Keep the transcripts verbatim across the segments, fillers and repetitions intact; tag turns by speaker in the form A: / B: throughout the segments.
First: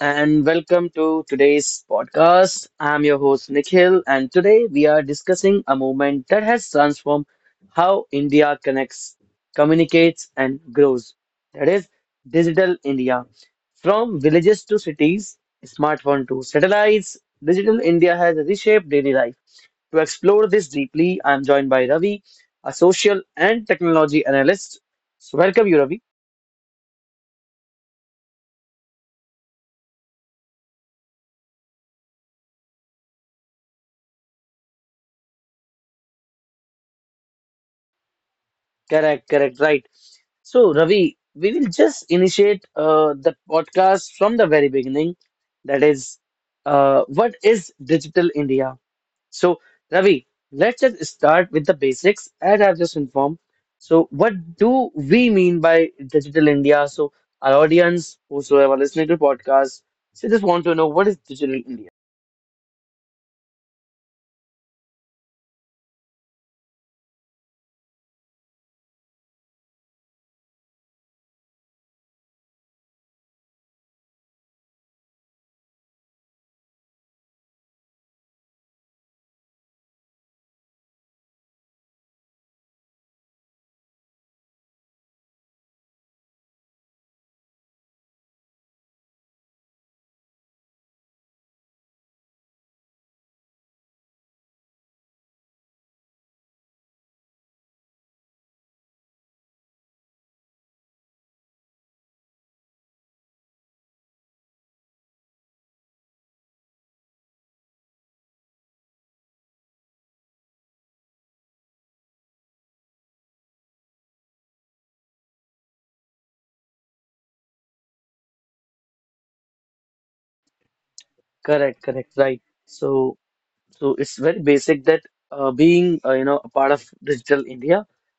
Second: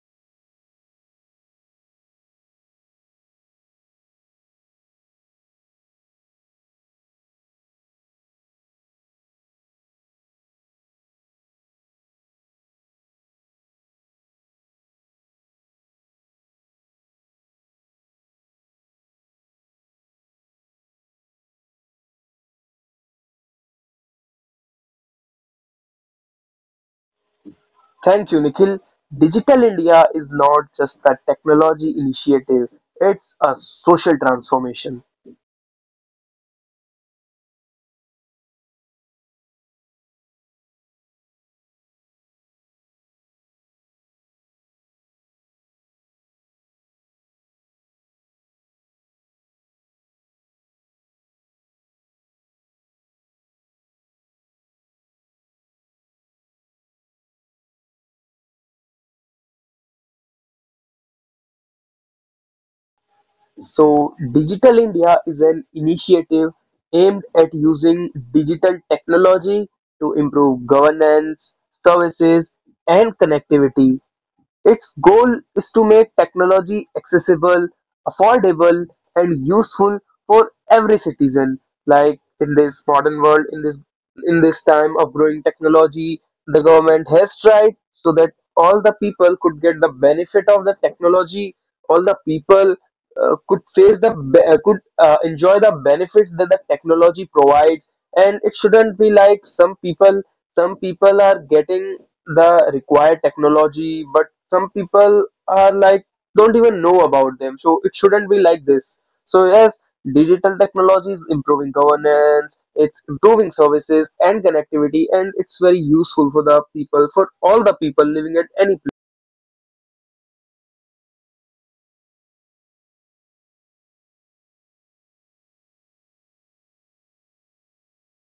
A: and welcome to today's podcast. I'm your host Nikhil, and today we are discussing a movement that has transformed how India connects, communicates, and grows. That is Digital India. From villages to cities, smartphone to satellites, Digital India has reshaped daily life. To explore this deeply, I'm joined by Ravi, a social and technology analyst. So, welcome you, Ravi.
B: Thank you, Nikhil. Digital India is not just a technology initiative, it's a social transformation.
A: Correct, correct, right. So, Ravi, we will just initiate uh, the podcast from the very beginning. That is, uh, what is Digital India? So, Ravi, let's just start with the basics, as I've just informed. So, what do we mean by Digital India? So, our audience, whosoever listening to podcast, they just want to know what is Digital India?
B: So, Digital India is an initiative aimed at using digital technology to improve governance, services, and connectivity. Its goal is to make technology accessible, affordable and useful for every citizen. Like in this modern world, in this in this time of growing technology, the government has tried so that all the people could get the benefit of the technology. All the people uh, could face the be- uh, could uh, enjoy the benefits that the technology provides, and it shouldn't be like some people some people are getting the required technology, but some people are like don't even know about them. So it shouldn't be like this. So yes, digital technology is improving governance, it's improving services and connectivity, and it's very useful for the people, for all the people living at any place.
A: Correct, correct, right. So, So it's very basic that uh, being uh, you know a part of Digital India,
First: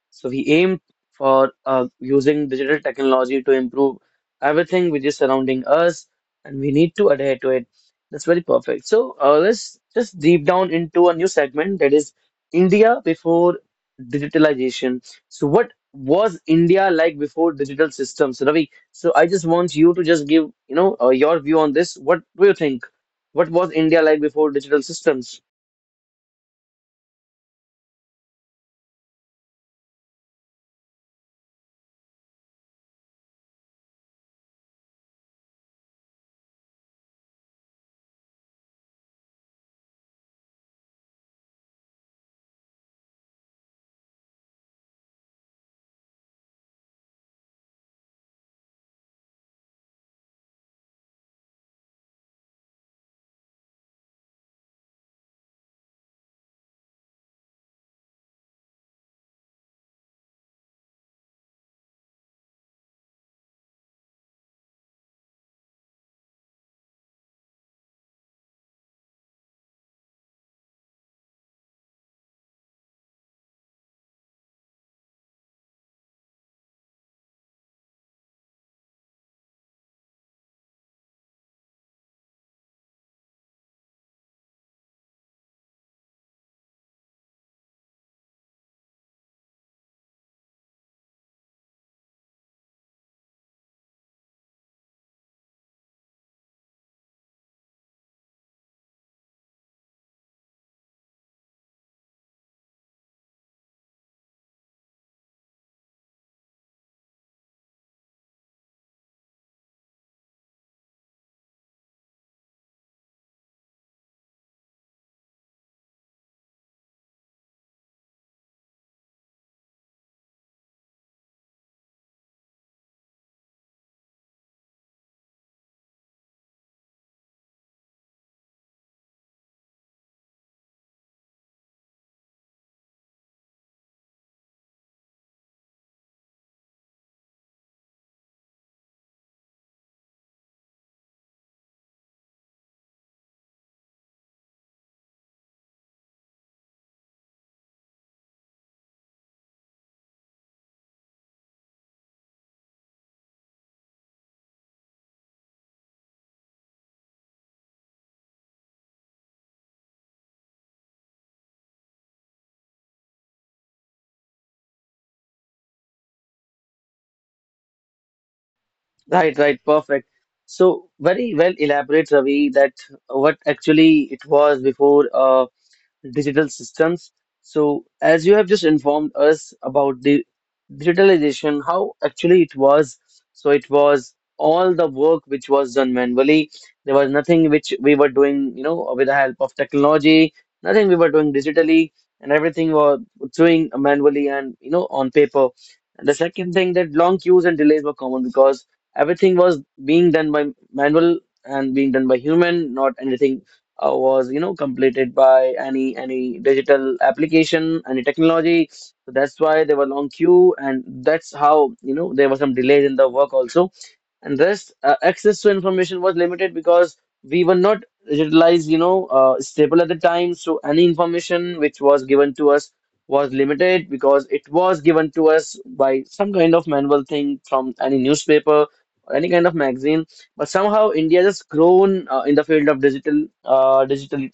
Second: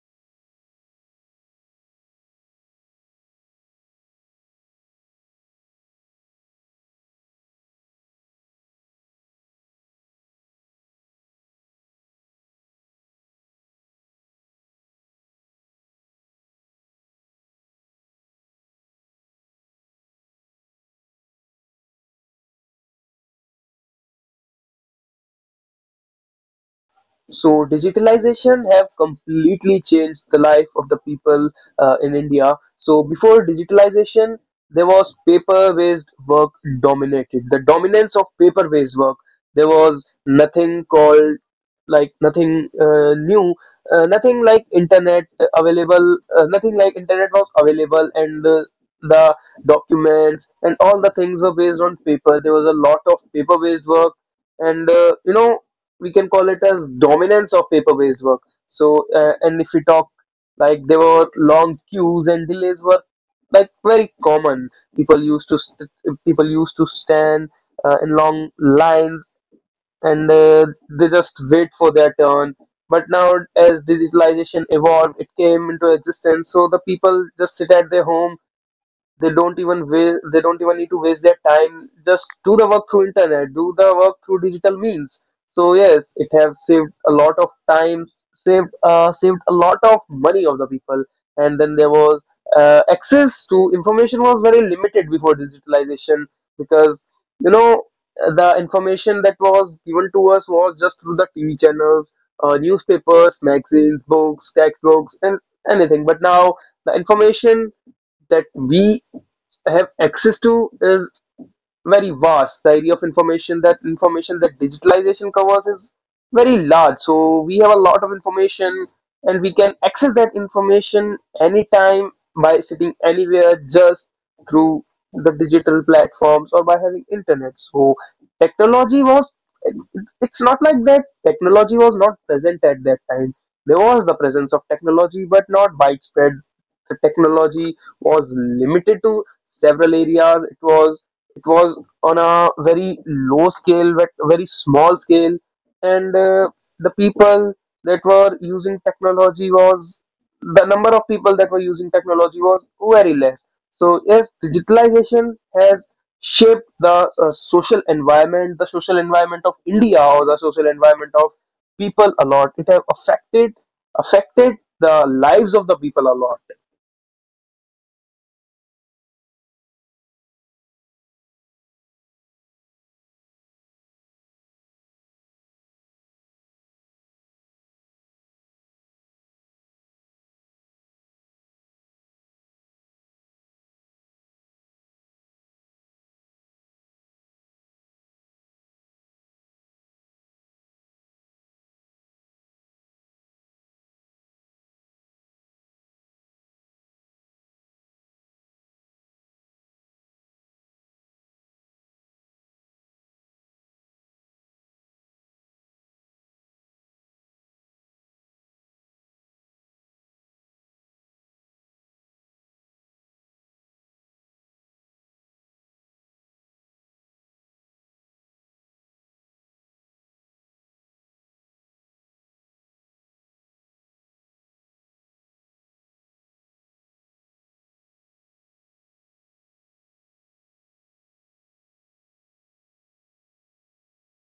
A: so we aim for uh, using digital technology to improve everything which is surrounding us, and we need to adhere to it. That's very perfect. So uh, let's just deep down into a new segment, that is India before digitalization. So what was India like before digital systems, Ravi? So I just want you to just give you know uh, your view on this. What do you think? What was India like before digital systems?
B: So digitalization have completely changed the life of the people uh, in India. So before digitalization, there was paper-based work dominated. The dominance of paper-based work. There was nothing called like nothing uh, new, uh, nothing like internet available. Uh, Nothing like internet was available, and uh, the documents and all the things were based on paper. There was a lot of paper-based work and uh, you know we can call it as dominance of paper-based work. So, uh, and if we talk like there were long queues and delays were like very common. People used to st- people used to stand uh, in long lines and uh, they just wait for their turn. But now, as digitalization evolved, it came into existence. So the people just sit at their home, they don't even wa- they don't even need to waste their time. Just do the work through internet, do the work through digital means. So yes, it have saved a lot of time, saved uh, saved a lot of money of the people. And then there was uh, access to information was very limited before digitalization because you know the information that was given to us was just through the T V channels, uh, newspapers, magazines, books, textbooks, and anything. But now the information that we have access to is very vast. The area of information that information that digitalization covers is very large. So we have a lot of information and we can access that information anytime by sitting anywhere just through the digital platforms or by having internet. So technology was it's not like that technology was not present at that time. There was the presence of technology but not widespread, the technology was limited to several areas. It was it was on a very low scale, but very small scale, and uh, the people that were using technology was the number of people that were using technology was very less. So yes, digitalization has shaped the uh, social environment, the social environment of India or the social environment of people a lot. It has affected affected the lives of the people a lot.
A: Right, right, perfect. So very well elaborate, Ravi, that what actually it was before. Uh, digital systems. So, as you have just informed us about the digitalization, how actually it was. So, it was all the work which was done manually. There was nothing which we were doing, you know, with the help of technology, nothing we were doing digitally, and everything was doing manually and, you know, on paper. And the second thing that long queues and delays were common because everything was being done by manual and being done by human, not anything uh, was you know completed by any any digital application, any technology. So that's why there were long queue, and that's how you know there were some delays in the work also. And this uh, access to information was limited because we were not digitalized, you know, uh, stable at the time. So any information which was given to us was limited because it was given to us by some kind of manual thing from any newspaper or any kind of magazine. But somehow India has grown uh, in the field of digital uh, digital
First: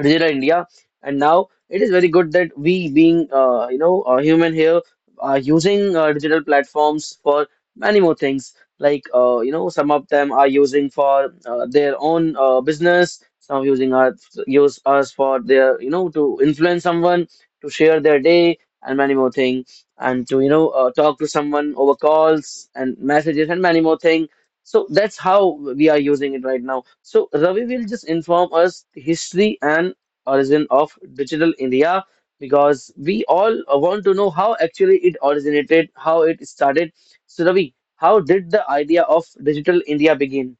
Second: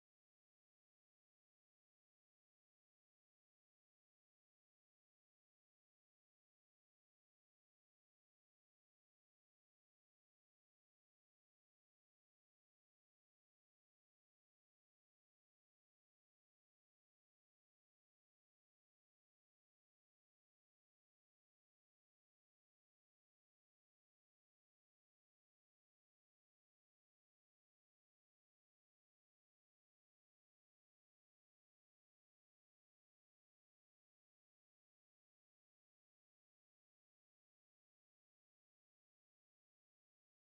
A: digital India. And now it is very good that we, being uh, you know a human here, are using uh, digital platforms for many more things. Like uh, you know, some of them are using for uh, their own uh, business. Some using us, use us for their you know to influence someone, to share their day and many more thing, and to you know uh, talk to someone over calls and messages and many more thing. So that's how we are using it right now. So Ravi will just inform us the history and origin of digital India because we all want to know how actually it originated, how it started. So Ravi, how did the idea of digital India begin?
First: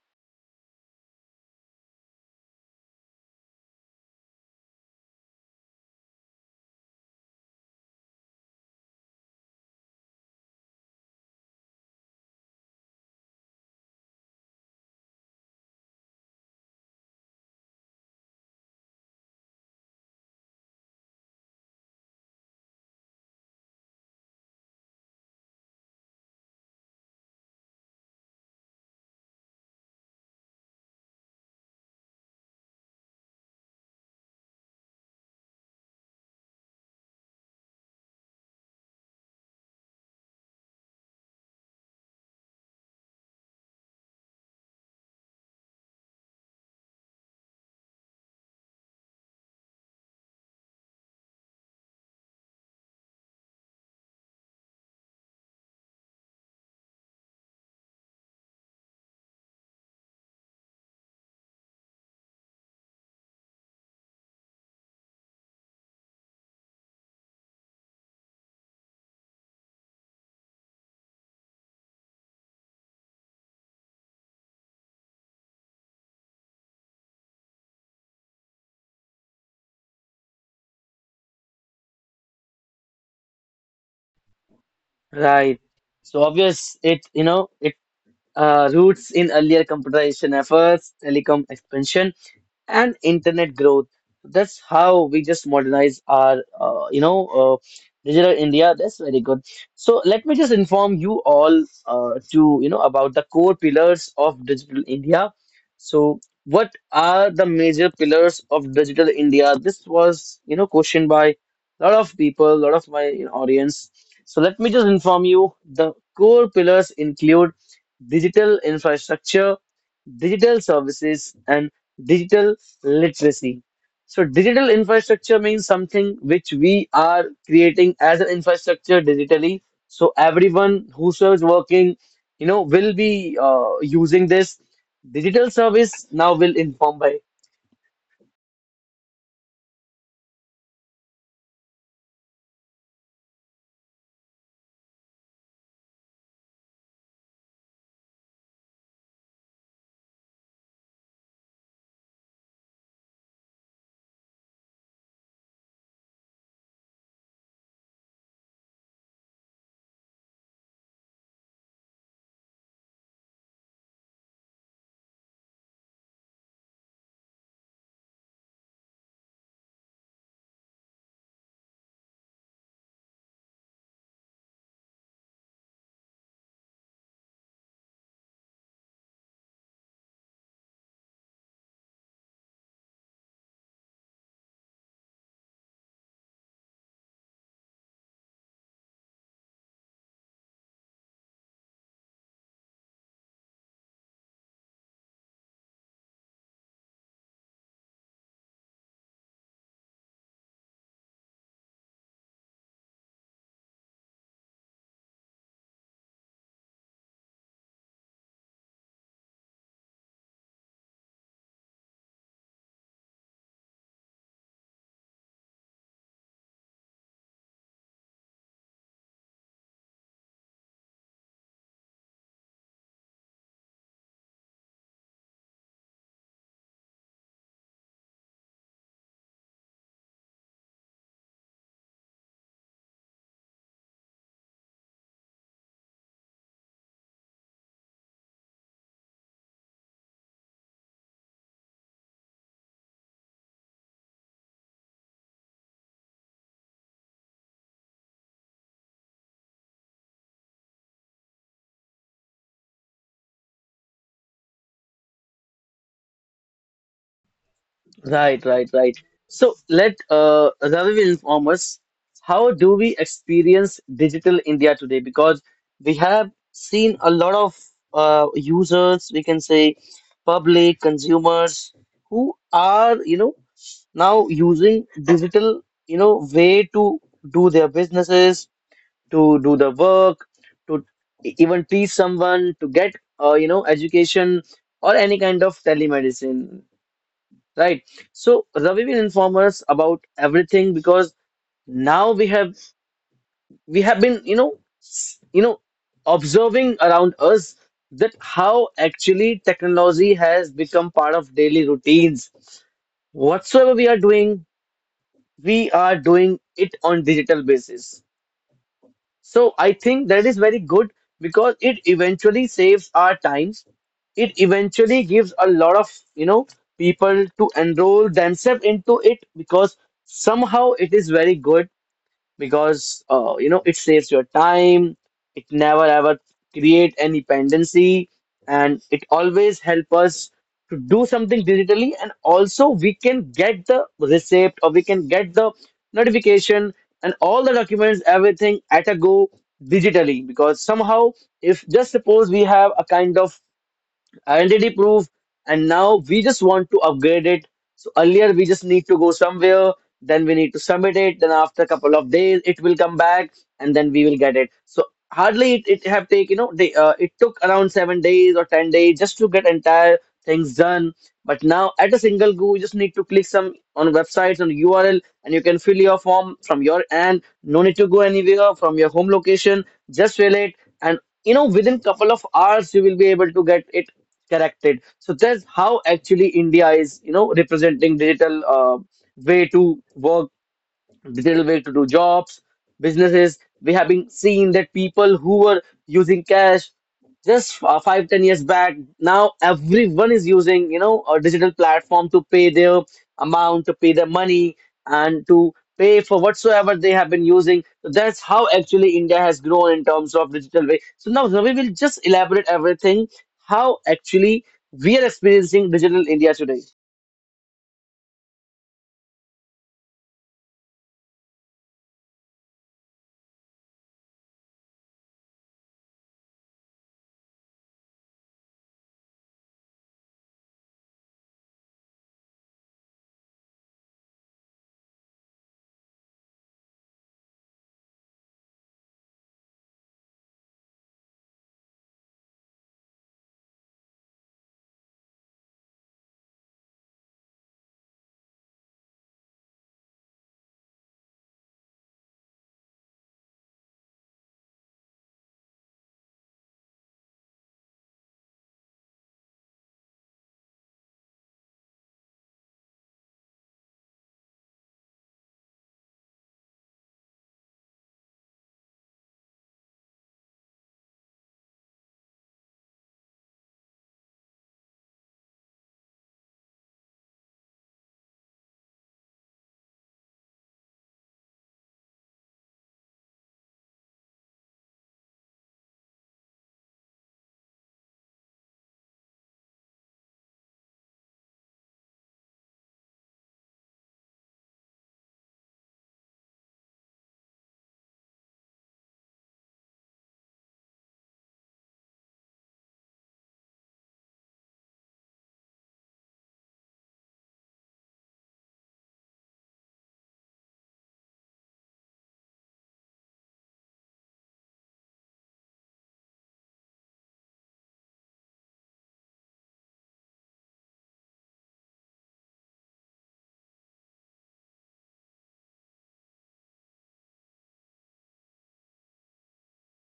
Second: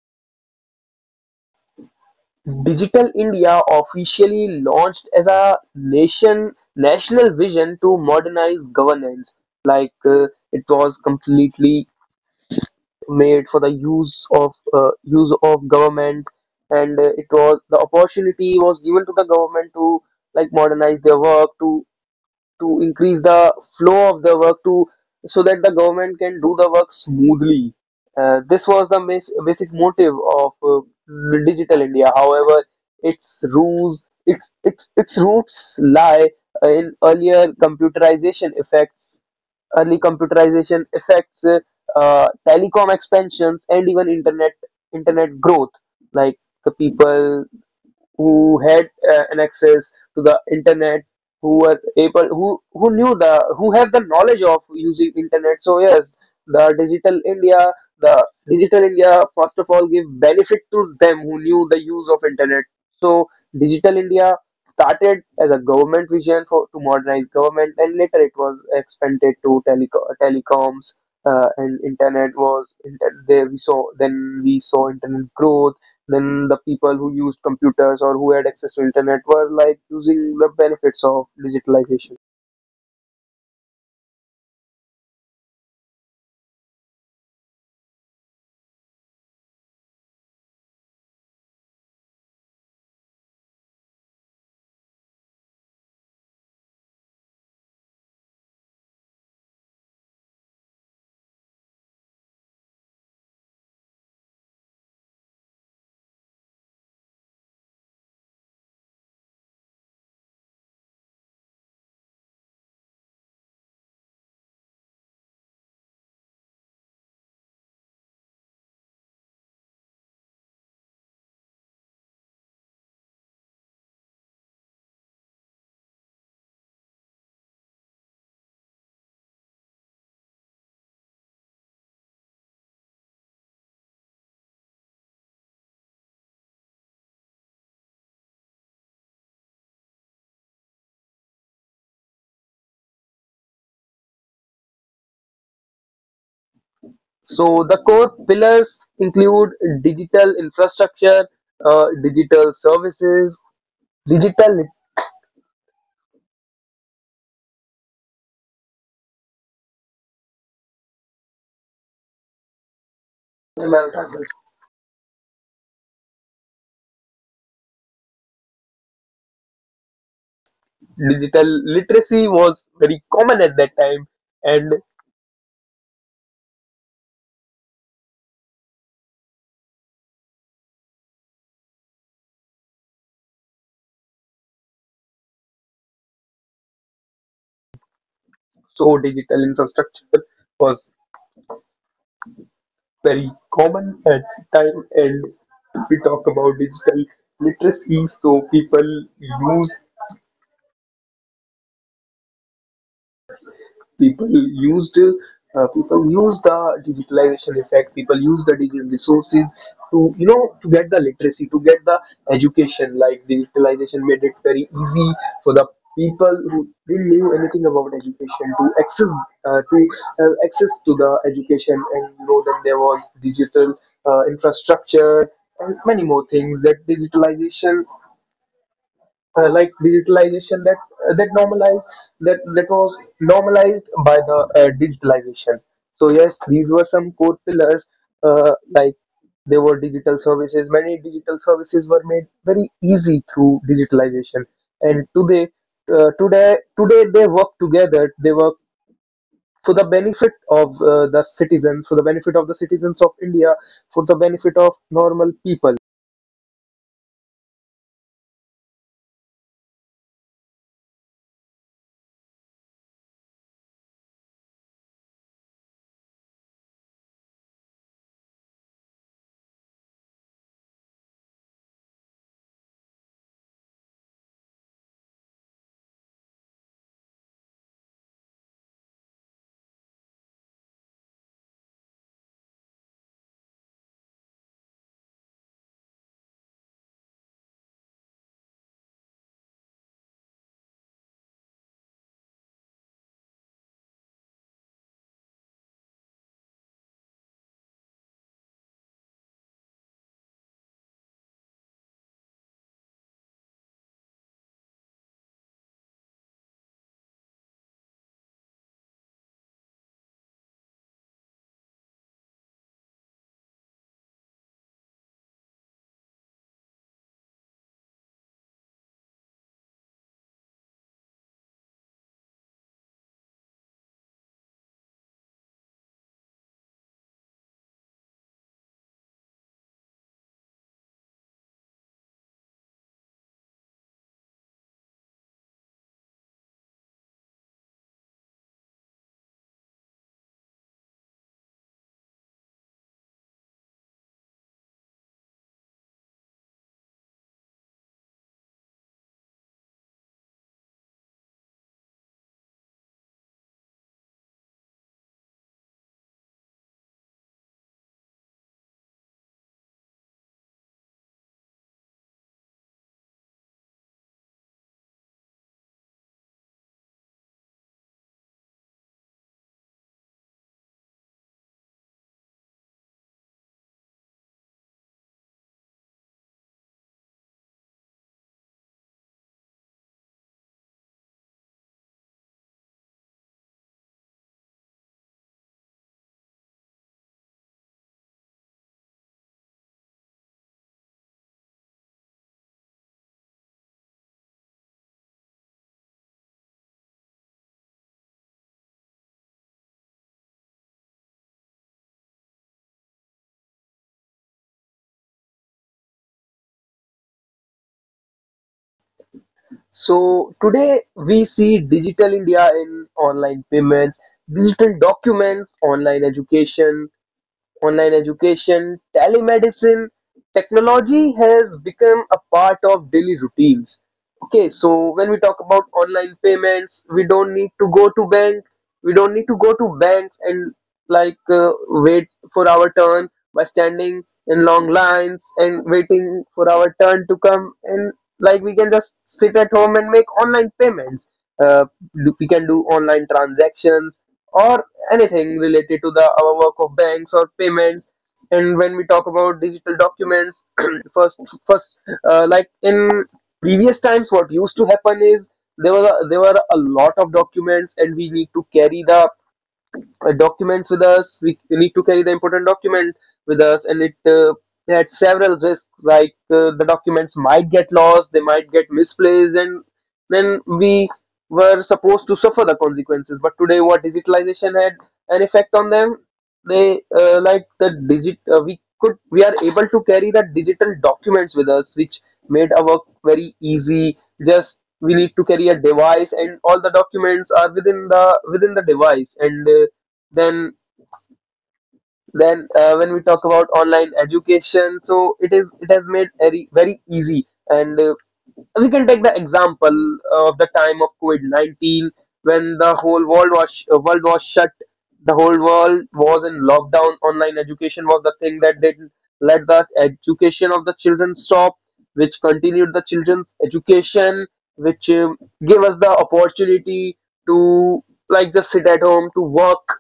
B: Digital India officially launched as a nation national vision to modernize governance. Like uh, it was completely made for the use of uh, use of government, and uh, it was the opportunity was given to the government to like modernize their work to to increase the flow of the work to so that the government can do the work smoothly. Uh, this was the mas- basic motive of uh, digital India. However, its roots its its its roots lie uh, in earlier computerization effects, early computerization effects, uh, uh, telecom expansions, and even internet internet growth. Like the people who had uh, an access to the internet, who were able, who who knew the, who have the knowledge of using internet, so yes the digital india, the digital india first of all give benefit to them who knew the use of internet. So digital india started as a government vision for to modernize government and later it was expanded to teleco- telecoms, uh, and internet was inter- there we saw, then we saw internet growth. Then the people who used computers or who had access to internet were like using the benefits of digitalization.
A: Right. So obvious it you know it uh, roots in earlier computerization efforts, telecom expansion, and internet growth. That's how we just modernize our, uh, you know, uh, digital India. That's very good. So let me just inform you all uh, to, you know, about the core pillars of digital India. So what are the major pillars of digital India? This was, you know, questioned by a lot of people, a lot of my you know, audience. So let me just inform you. The core pillars include digital infrastructure, digital services and digital literacy. So, digital infrastructure means something which we are creating as an infrastructure digitally. So, everyone whoso is working, you know, will be uh, using this digital service now will inform by.
B: So the core pillars include digital infrastructure, uh, digital services, digital lit- digital literacy was very common at that time, and so digital infrastructure was very common at that time. And if we talk about digital literacy, so people use people used uh, people use the digitalization effect, people use the digital resources to you know to get the literacy, to get the education. Like digitalization made it very easy for the people who didn't knew anything about education to access uh, to uh, access to the education, and you know that there was digital uh, infrastructure and many more things that digitalization uh, like digitalization that uh, that normalized that that was normalized by the uh, digitalization. So yes, these were some core pillars. uh, like there were digital services, many digital services were made very easy through digitalization, and today uh, today today they work together, they work for the benefit of uh, the citizen, for the benefit of the citizens of india, for the benefit of normal people.
A: Right, right, right. So let uh, Ravi inform us how do we experience digital India today? Because we have seen a lot of uh, users, we can say public consumers who are, you know, now using digital, you know, way to do their businesses, to do the work, to e- even teach someone, to get, uh, you know, education or any kind of telemedicine. Right. So Ravi will inform us about everything because now we have we have been, you know, s- you know, observing around us that how actually technology has become part of daily routines. Whatsoever we are doing, we are doing it on digital basis. So I think that is very good because it eventually saves our times. It eventually gives a lot of, you know, people to enroll themselves into it because somehow it is very good because uh, you know it saves your time. It never ever create any dependency, and it always help us to do something digitally, and also we can get the receipt or we can get the notification and all the documents, everything at a go digitally, because somehow if just suppose we have a kind of identity proof, and now we just want to upgrade it. So earlier we just need to go somewhere, then we need to submit it, then after a couple of days it will come back, and then we will get it. So hardly it, it have take you know they uh, it took around seven days or ten days just to get entire things done. But now at a single go, you just need to click some on websites on url, and you can fill your form from your end, no need to go anywhere from your home location. Just fill it, and you know within couple of hours you will be able to get it corrected. So that's how actually India is you know representing digital uh, way to work, digital way to do jobs, businesses. We have been seeing that people who were using cash just uh, five, ten years back, now everyone is using, you know, a digital platform to pay their amount, to pay their money, and to pay for whatsoever they have been using. So that's how actually India has grown in terms of digital way. So now Ravi will just elaborate everything, how actually we are experiencing digital India today.
B: So today we see digital India in online payments, digital documents, online education, online education, telemedicine, technology has become a part of daily routines. Okay, so when we talk about online payments, we don't need to go to bank. We don't need to go to banks and like uh, wait for our turn by standing in long lines and waiting for our turn to come. And like we can just sit at home and make online payments. Uh, do- we can do online transactions or anything related to the our work of banks or payments. And when we talk about digital documents first first uh, like in previous times what used to happen is there were there were a lot of documents and we need to carry the uh, documents with us. We need to carry the important document with us, and it uh, had several risks like uh, the documents might get lost, they might get misplaced, and then we were supposed to suffer the consequences. But today, what digitalization had an effect on them, they uh, like the digit uh, we could, we are able to carry the digital documents with us, which made our work very easy. Just we need to carry a device and all the documents are within the within the device, and uh, then then uh, when we talk about online education, so it is, it has made very very easy. And uh, we can take the example of the time of covid nineteen when the whole world was sh- uh, world was shut the whole world was in lockdown. Online education was the thing that did not let the education of the children stop, which continued the children's education, which um gave us the opportunity to like just sit at home to work,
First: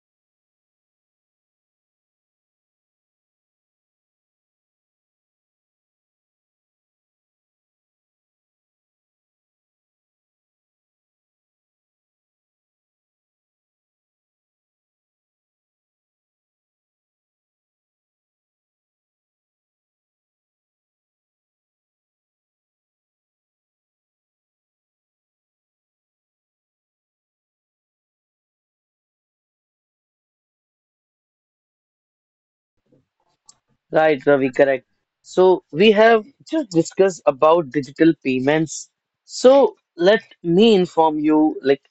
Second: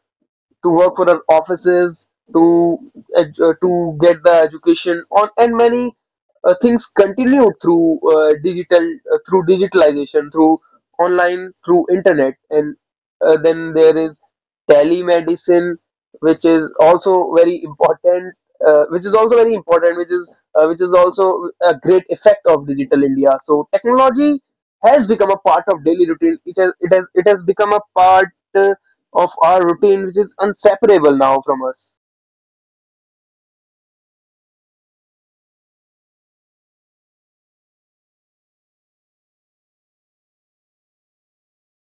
B: to work for our offices, to ed- uh, to get the education on, and many uh, things continue through uh, digital, uh, through digitalization, through online, through internet, and uh, then there is telemedicine, which is also very important, uh, which is also very important, which is uh, which is also a great effect of digital India. So technology has become a part of daily routine. It has it has it has become a part, uh, of our routine, which is inseparable now from us.
A: Right, Ravi, correct. So we have just discussed about digital payments. So let me inform you like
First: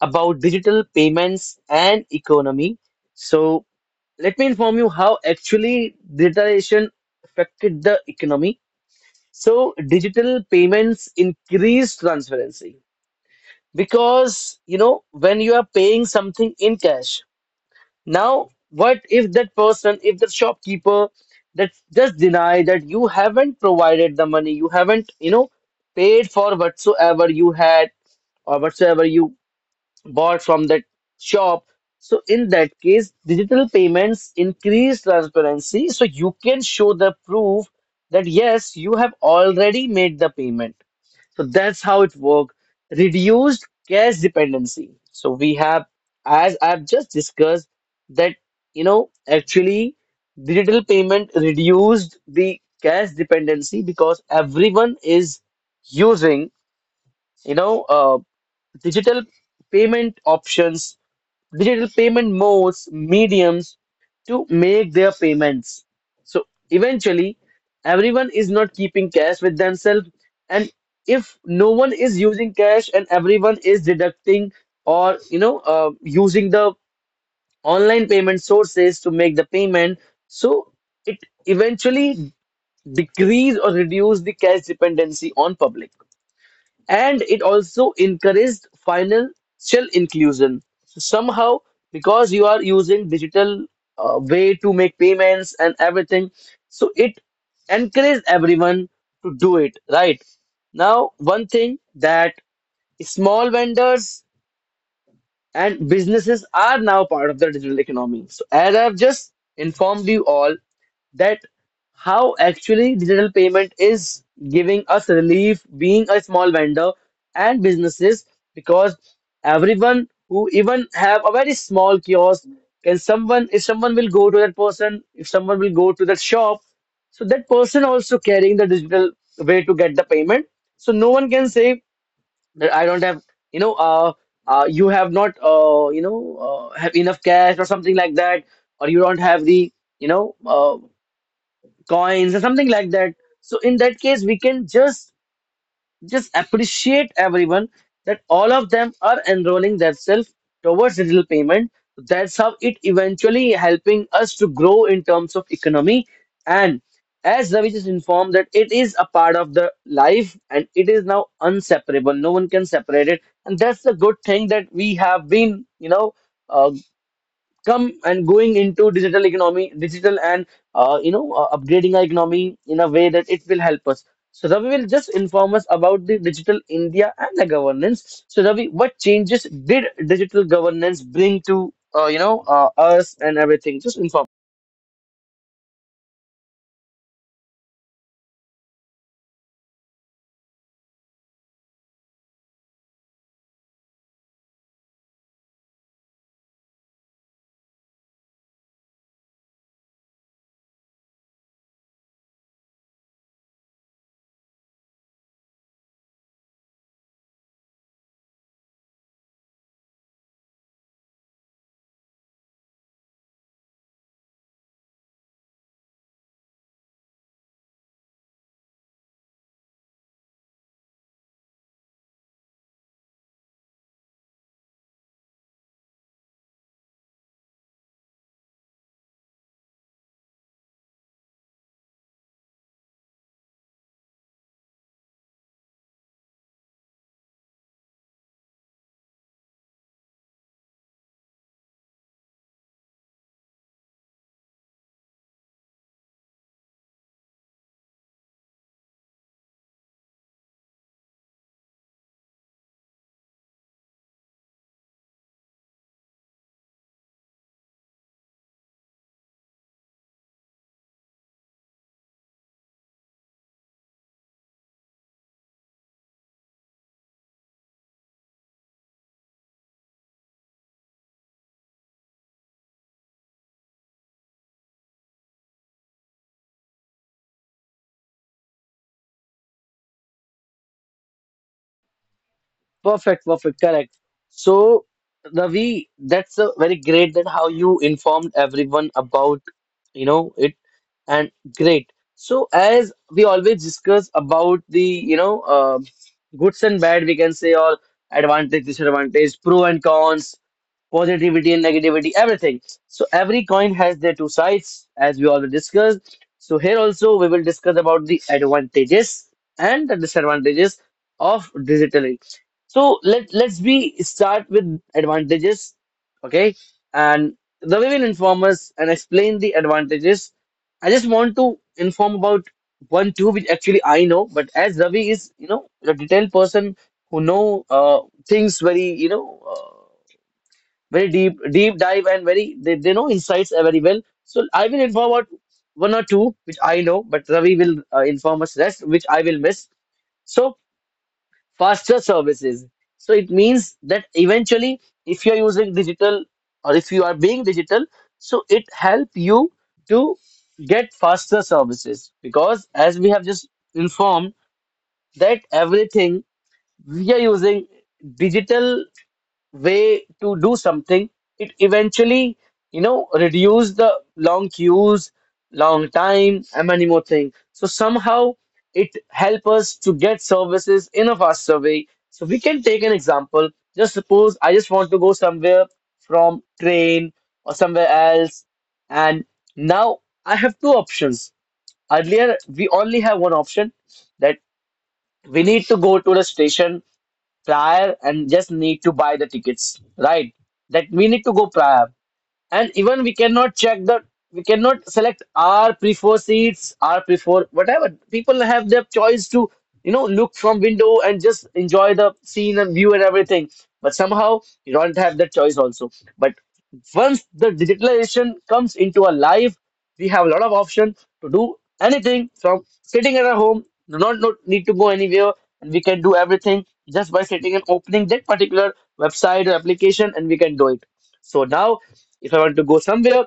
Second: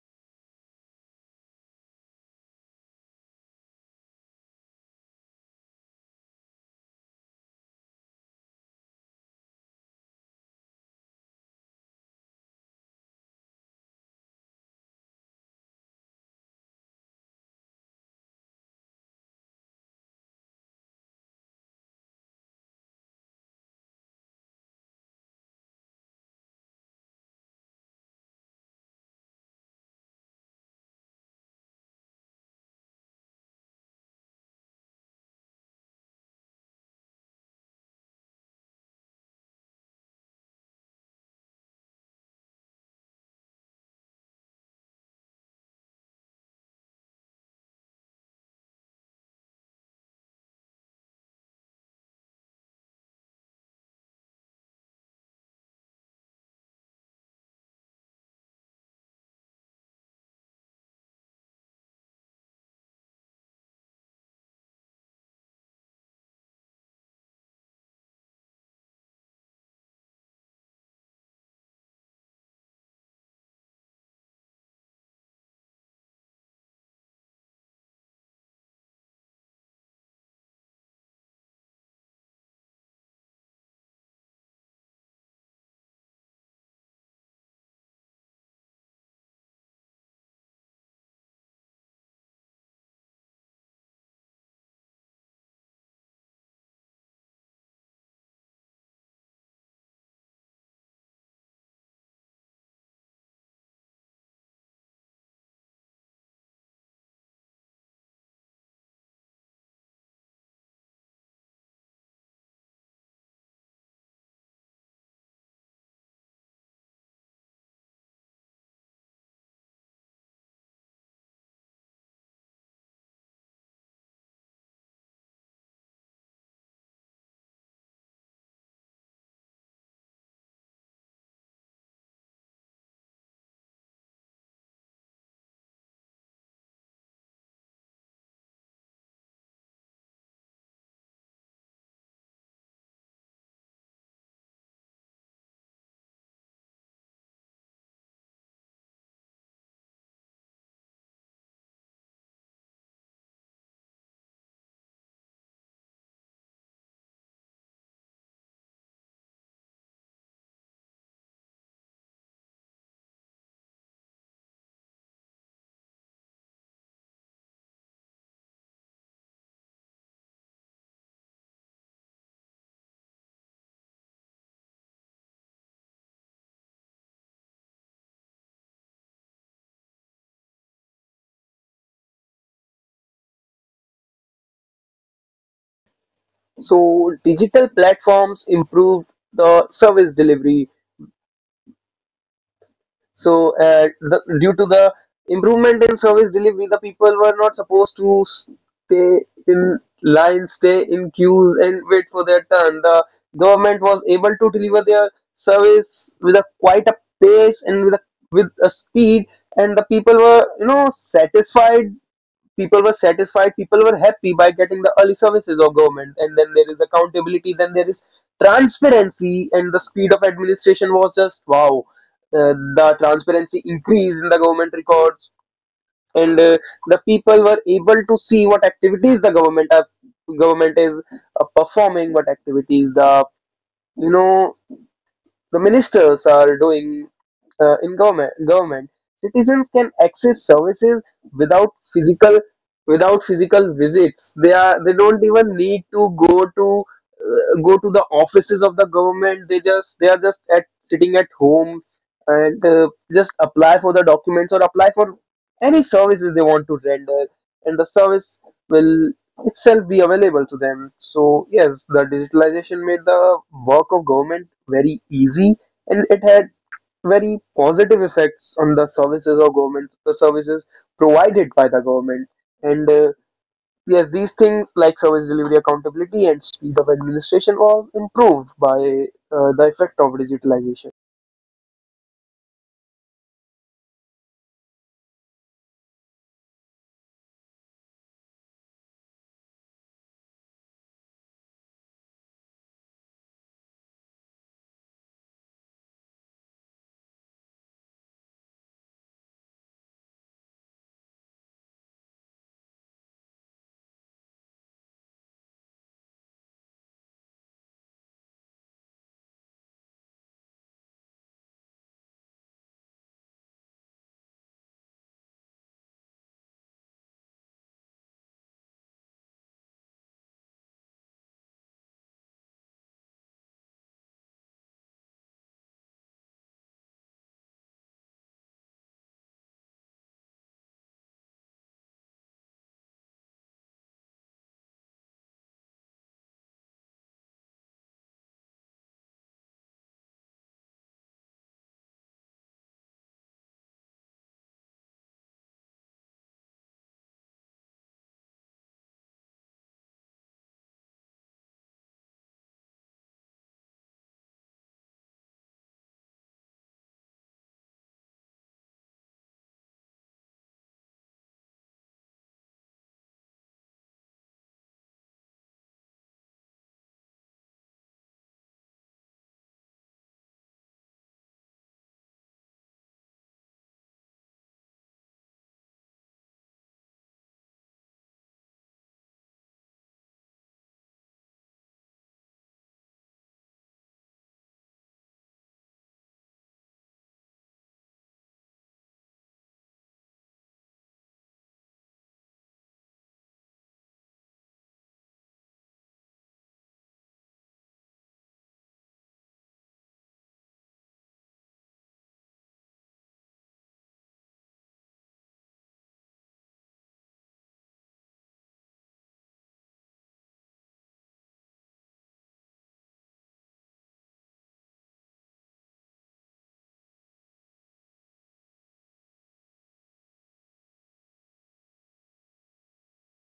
A: about digital payments and economy. So let me inform you how actually digitalization affected the economy. So digital payments increased transparency because you know when you are paying something in cash now, what if that person, if the shopkeeper that just deny that you haven't provided the money, you haven't, you know, paid for whatsoever you had or whatsoever you bought from that shop. So in that case, digital payments increase transparency. So you can show the proof that yes, you have already made the payment. So that's how it worked. Reduced cash dependency. So we have, as I've just discussed, that you know, actually digital payment reduced the cash dependency because everyone is using, you know, uh, digital payment options, digital payment modes, mediums to make their payments. So eventually, everyone is not keeping cash with themselves. And if no one is using cash and everyone is deducting or you know uh, using the online payment sources to make the payment, so it eventually decrease or reduce the cash dependency on public, and it also encouraged financial inclusion. So somehow, because you are using digital uh, way to make payments and everything, so it encouraged everyone to do it, right? Now, one thing that small vendors and businesses are now part of the digital economy. So, as I've just informed you all, that how actually digital payment is giving us relief being a small vendor and businesses, because everyone who even have a very small kiosk can, someone if someone will go to that person, if someone will go to that shop, so that person also carrying the digital way to get the payment. So no one can say that I don't have, you know, uh, uh, you have not, uh, you know, uh, have enough cash or something like that, or you don't have the, you know, uh, coins or something like that. So in that case, we can just just appreciate everyone that all of them are enrolling themselves towards digital payment. That's how it eventually helping us to grow in terms of economy. And as Ravi just informed, that it is a part of the life and it is now unseparable, no one can separate it, and that's the good thing that we have been you know uh, come and going into digital economy, digital, and uh, you know uh, upgrading our economy in a way that it will help us. So Ravi will just inform us about the digital India and the governance. So Ravi, what changes did digital governance bring to uh, you know uh, us and everything? Just inform.
B: So digital platforms improved the service delivery. So uh, the, due to the improvement in service delivery, the people were not supposed to stay in lines, stay in queues, and wait for their turn. The government was able to deliver their service with a quite a pace and with a with a speed, and the people were you know satisfied, people were satisfied people were happy by getting the early services of government. And then there is accountability, then there is transparency, and the speed of administration was just wow. uh, the transparency increased in the government records, and uh, the people were able to see what activities the government are, government is uh, performing, what activities the you know the ministers are doing uh, in government government. Citizens can access services without physical without physical visits. They are, they don't even need to go to uh, go to the offices of the government. They just, they are just at sitting at home and uh, just apply for the documents or apply for any services they want to render, and the service will itself be available to them. So yes, the digitalization made the work of government very easy, and it had very positive effects on the services of government, the services provided by the government, and uh, yes, these things like service delivery, accountability and speed of administration was improved by uh, the effect of digitalization.
A: Perfect, perfect, correct. So, Ravi, that's a very great that how you informed everyone about, you know, it and great. So, as we always discuss about the, you know, uh, goods and bad, we can say, or advantage, disadvantage, pro and cons, positivity and negativity, everything. So, every coin has their two sides, as we already discussed. So, here also we will discuss about the advantages and the disadvantages of digital, so let let's be start with advantages, okay? And the way will inform us and explain the advantages. I just want to inform about one two which actually I know, but as Ravi is you know a detailed person who know uh, things very you know uh, very deep deep dive and very they, they know insights uh, very well. So I will inform about one or two which I know, but Ravi will uh, inform us rest which I will miss. So faster services. So it means that eventually, if you're using digital or if you are being digital, so it help you to get faster services because as we have just informed that everything we are using digital way to do something, it eventually, you know, reduce the long queues, long time, and many more things. So somehow it help us to get services in a faster way. So we can take an example. Just suppose I just want to go somewhere from train or somewhere else, and now I have two options. Earlier, we only have one option that we need to go to the station prior and just need to buy the tickets, right? That we need to go prior. And even we cannot check the, we cannot select our prefer seats, our prefer whatever. People have their choice to, you know, look from window and just enjoy the scene and view and everything. But somehow you don't have that choice also. But once the digitalization comes into our life, we have a lot of options to do anything from sitting at our home, do not not need to go anywhere, and we can do everything just by sitting and opening that particular website or application, and we can do it. So now if I want to go somewhere,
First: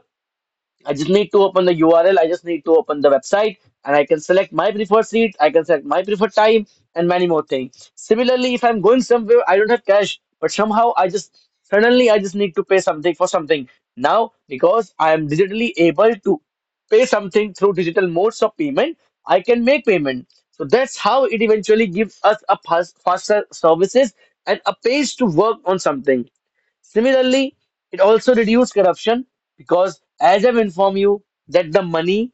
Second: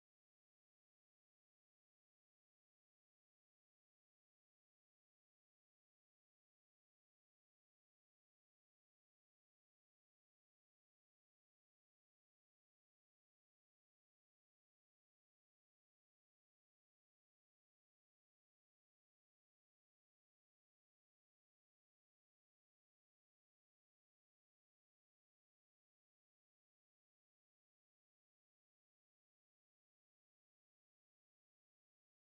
A: I just need to open the U R L. I just need to open the website, and I can select my preferred seat. I can select my preferred time and many more things. Similarly, if I'm going somewhere, I don't have cash, but somehow I just suddenly I just need to pay something for something. Now, because I am digitally able to pay something through digital modes of payment, I can make payment. So that's how it eventually gives us a fast, faster services and a pace to work on something. Similarly, it also reduced corruption because, as I've informed you, that the money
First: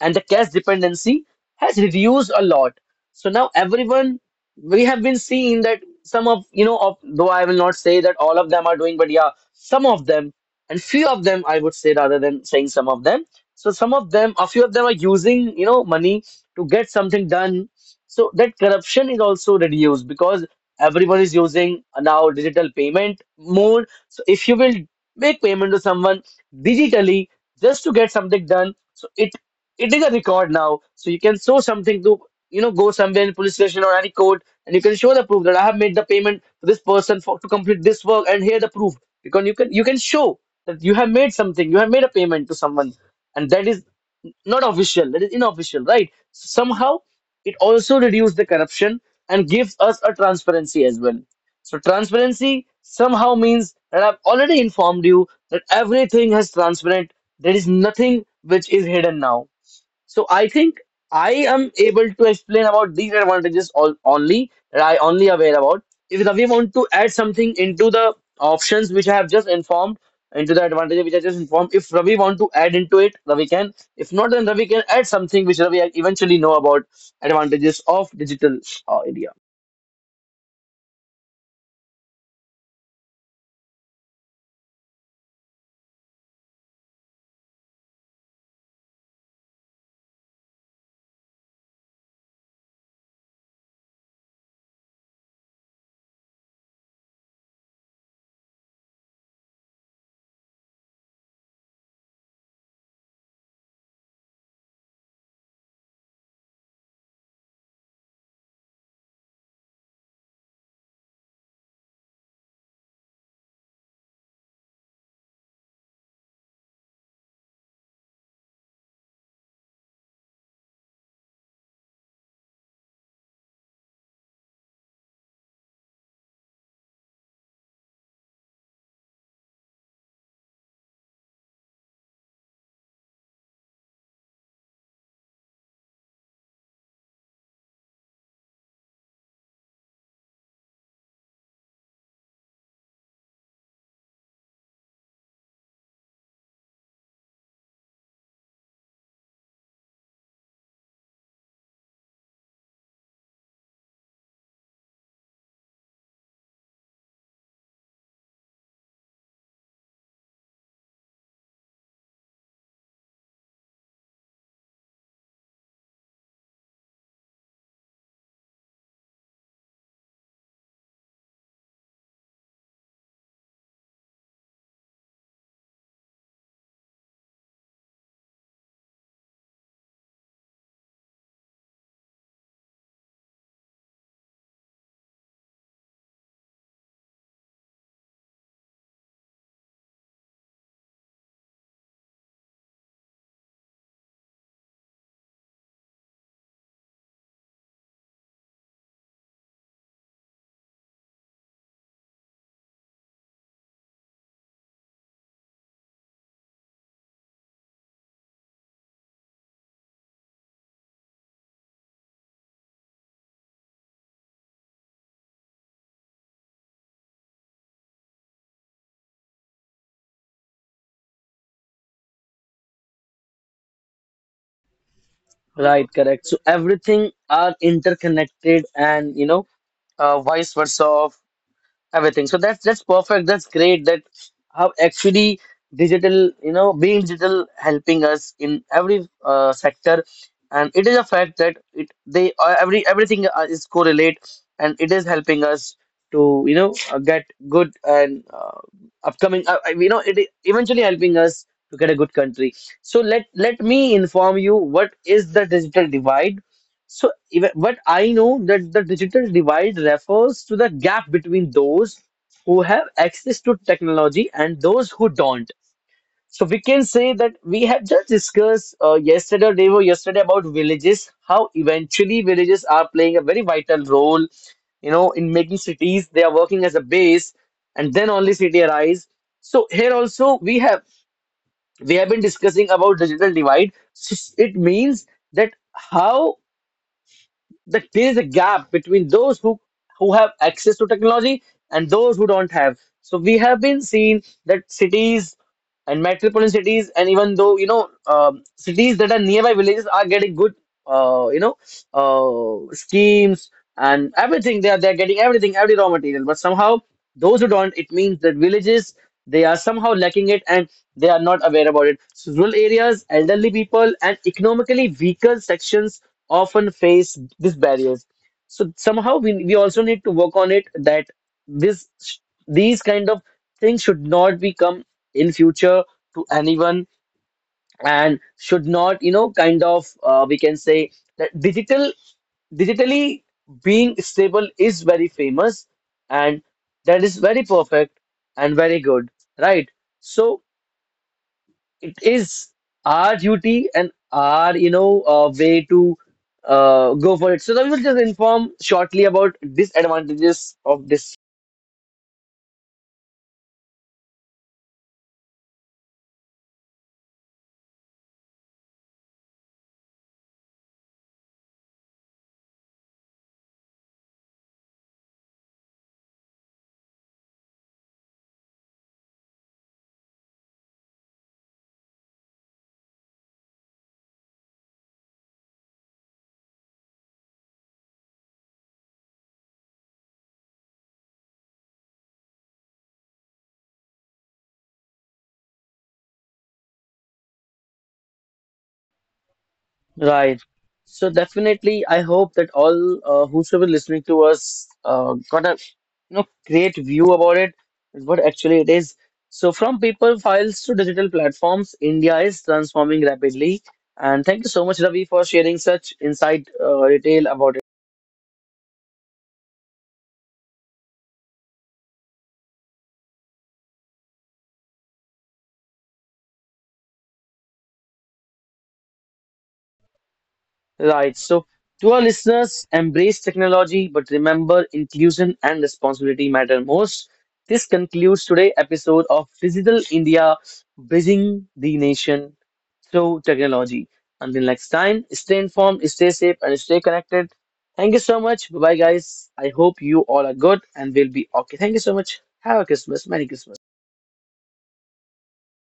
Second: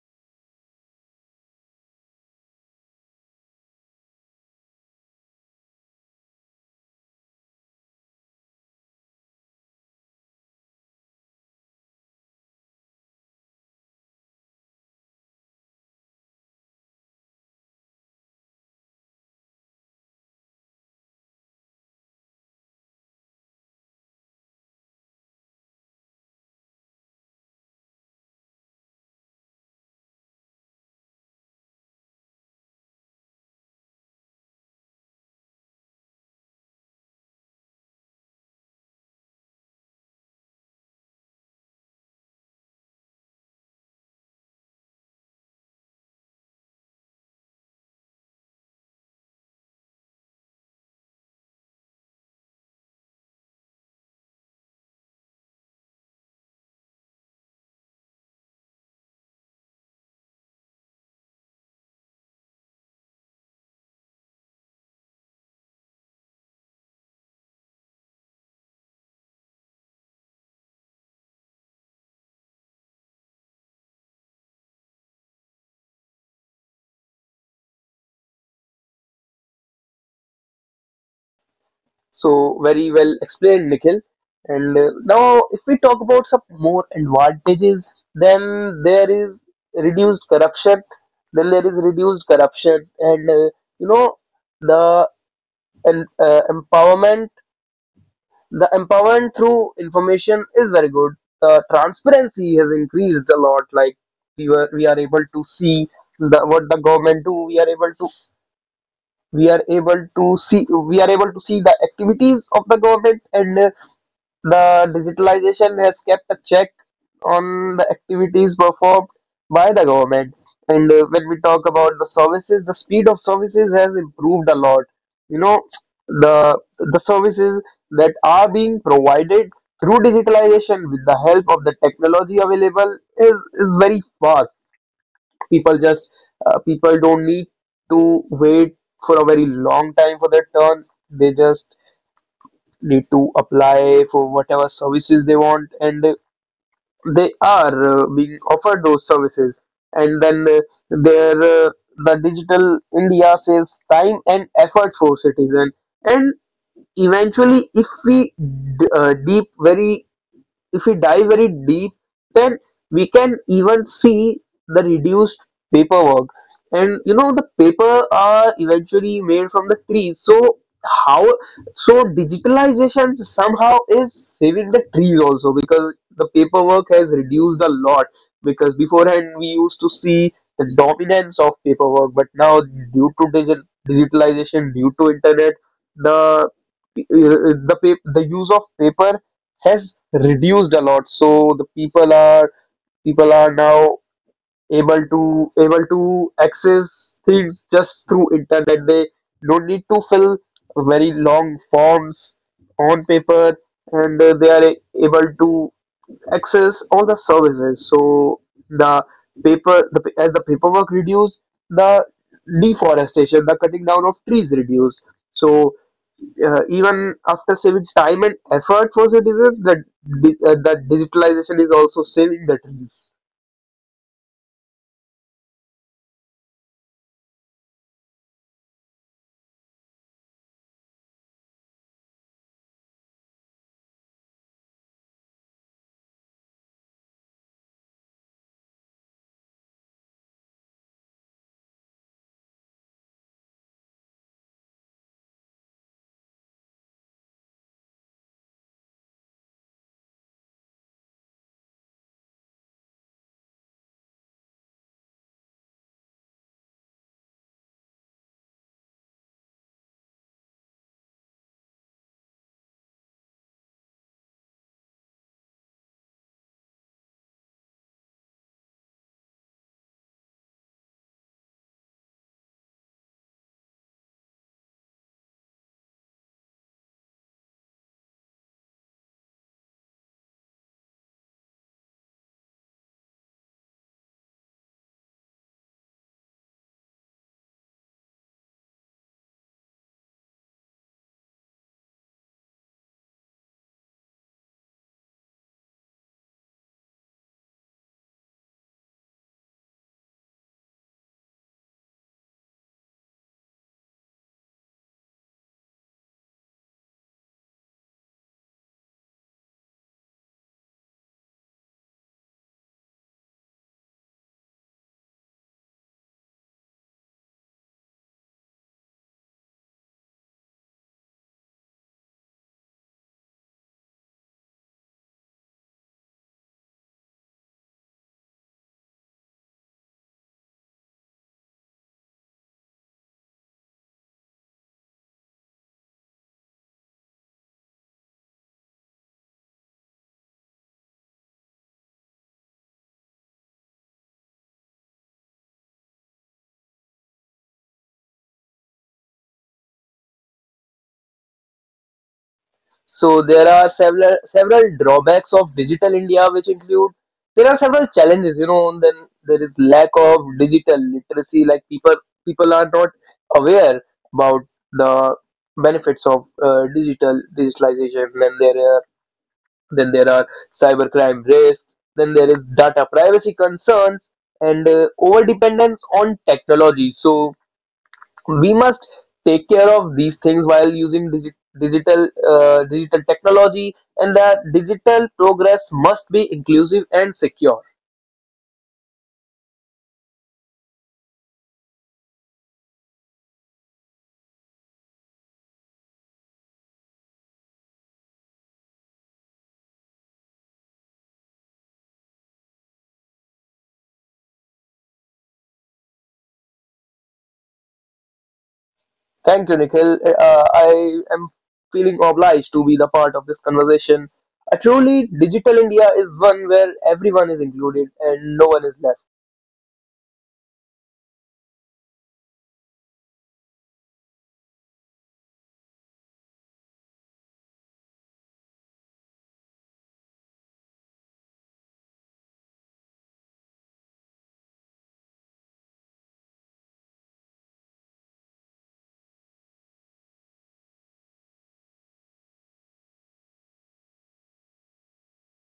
A: and the cash dependency has reduced a lot. So now everyone, we have been seeing that some of, you know, of, though I will not say that all of them are doing, but yeah, some of them and few of them, I would say rather than saying some of them. So some of them, a few of them are using, you know, money to get something done, so that corruption is also reduced because everyone is using now digital payment mode. So if you will make payment to someone digitally just to get something done, so it it is a record now. So you can show something to, you know go somewhere in police station or any court, and you can show the proof that I have made the payment to this person for to complete this work, and here the proof, because you can you can show that you have made something, you have made a payment to someone, and that is not official, that is unofficial, right? So somehow it also reduces the corruption and gives us a transparency as well. So transparency somehow means that I've already informed you that everything is transparent. There is nothing which is hidden now. So I think I am able to explain about these advantages all, only that I only aware about. If we want to add something into the options which I have just informed, into the advantages which I just informed, if Ravi want to add into it, Ravi can. If not, then Ravi can add something which Ravi eventually know about advantages of digital uh, India.
B: So very well explained, Nikhil. And uh, now, if we talk about some more advantages, then there is reduced corruption. Then there is reduced corruption, and uh, you know the, and, uh, empowerment. The empowerment through information is very good. The transparency has increased a lot. Like we were, we are able to see the what the government do. We are able to we are able to see we are able to see the activities of the government, and uh, the digitalization has kept a check on the activities performed by the government. And uh, when we talk about the services, the speed of services has improved a lot. You know, the the services that are being provided through digitalization with the help of the technology available is is very fast. People just uh, People don't need to wait for a very long time for their turn. They just need to apply for whatever services they want, and they, they are uh, being offered those services. And then uh, their uh, the digital india saves time and efforts for citizen. And eventually if we d- uh, deep very if we dive very deep, then we can even see the reduced paperwork. And you know, the paper are eventually made from the trees. So how, so digitalization somehow is saving the trees also because the paperwork has reduced a lot because beforehand we used to see the dominance of paperwork, but now due to digi- digitalization, due to internet, the uh, the pa- the use of paper has reduced a lot. So the people are people are now able to able to access things just through internet. They don't need to fill very long forms on paper, and uh, they are a- able to access all the services. So the paper the, pa- as the paperwork reduced, the deforestation, the cutting down of trees reduced. So uh, even after saving time and effort for citizens, the di- uh, the digitalization is also saving the trees.
A: Right, correct. So everything are interconnected and you know uh, vice versa everything, so that's that's perfect, that's great that how actually digital, you know being digital helping us in every uh, sector, and it is a fact that it they uh, every everything uh, is correlate, and it is helping us to you know uh, get good and uh, upcoming uh, uh, you know it is eventually helping us to get a good country. So let let me inform you what is the digital divide. So, even, but I know that the digital divide refers to the gap between those who have access to technology and those who don't. So, we can say that we have just discussed uh, yesterday or day before yesterday about villages, how eventually villages are playing a very vital role, you know, in making cities. They are working as a base, and then only city arise. So, here also we have we have been discussing about digital divide. So, it means that how that there is a gap between those who who have access to technology and those who don't have. So we have been seeing that cities and metropolitan cities, and even though you know um, cities that are nearby villages are getting good uh, you know uh, schemes and everything. They are they're getting everything, every raw material, but somehow those who don't, it means that villages, they are somehow lacking it and they are not aware about it. So rural areas, elderly people, and economically weaker sections often face these barriers. So somehow we, we also need to work on it that this, these kind of things should not become in future to anyone, and should not you know kind of uh, we can say that digital, digitally being stable is very famous, and that is very perfect and very good, right? So it is our duty and our you know uh, way to uh, go for it. So we will just inform shortly about disadvantages of this.
B: So there are several several drawbacks of digital India, which include there are several challenges. You know, then there is lack of digital literacy. Like people people are not aware about the benefits of uh, digital digitalization. Then there Then there are cybercrime risks. Then there is data privacy concerns and uh, overdependence on technology. So we must take care of these things while using digi- digital uh, digital technology, and that digital progress must be inclusive and secure.
A: Right. So definitely, I hope that all uh, whosoever listening to us uh, got a you know great view about it, is what actually it is. So from paper files to digital platforms, India is transforming rapidly. And thank you so much, Ravi, for sharing such insight uh, detail about.
B: Thank you, Nikhil. Uh, I am feeling obliged to be the part of this conversation. A truly digital India is one where everyone is included and no one is left.
A: Right. So, to our listeners, embrace technology, but remember inclusion and responsibility matter most. This concludes today's episode of Digital India, bridging the nation through technology. Until next time, stay informed, stay safe, and stay connected. Thank you so much. Bye bye, guys. I hope you all are good and will be okay. Thank you so much. Have a Christmas. Merry Christmas.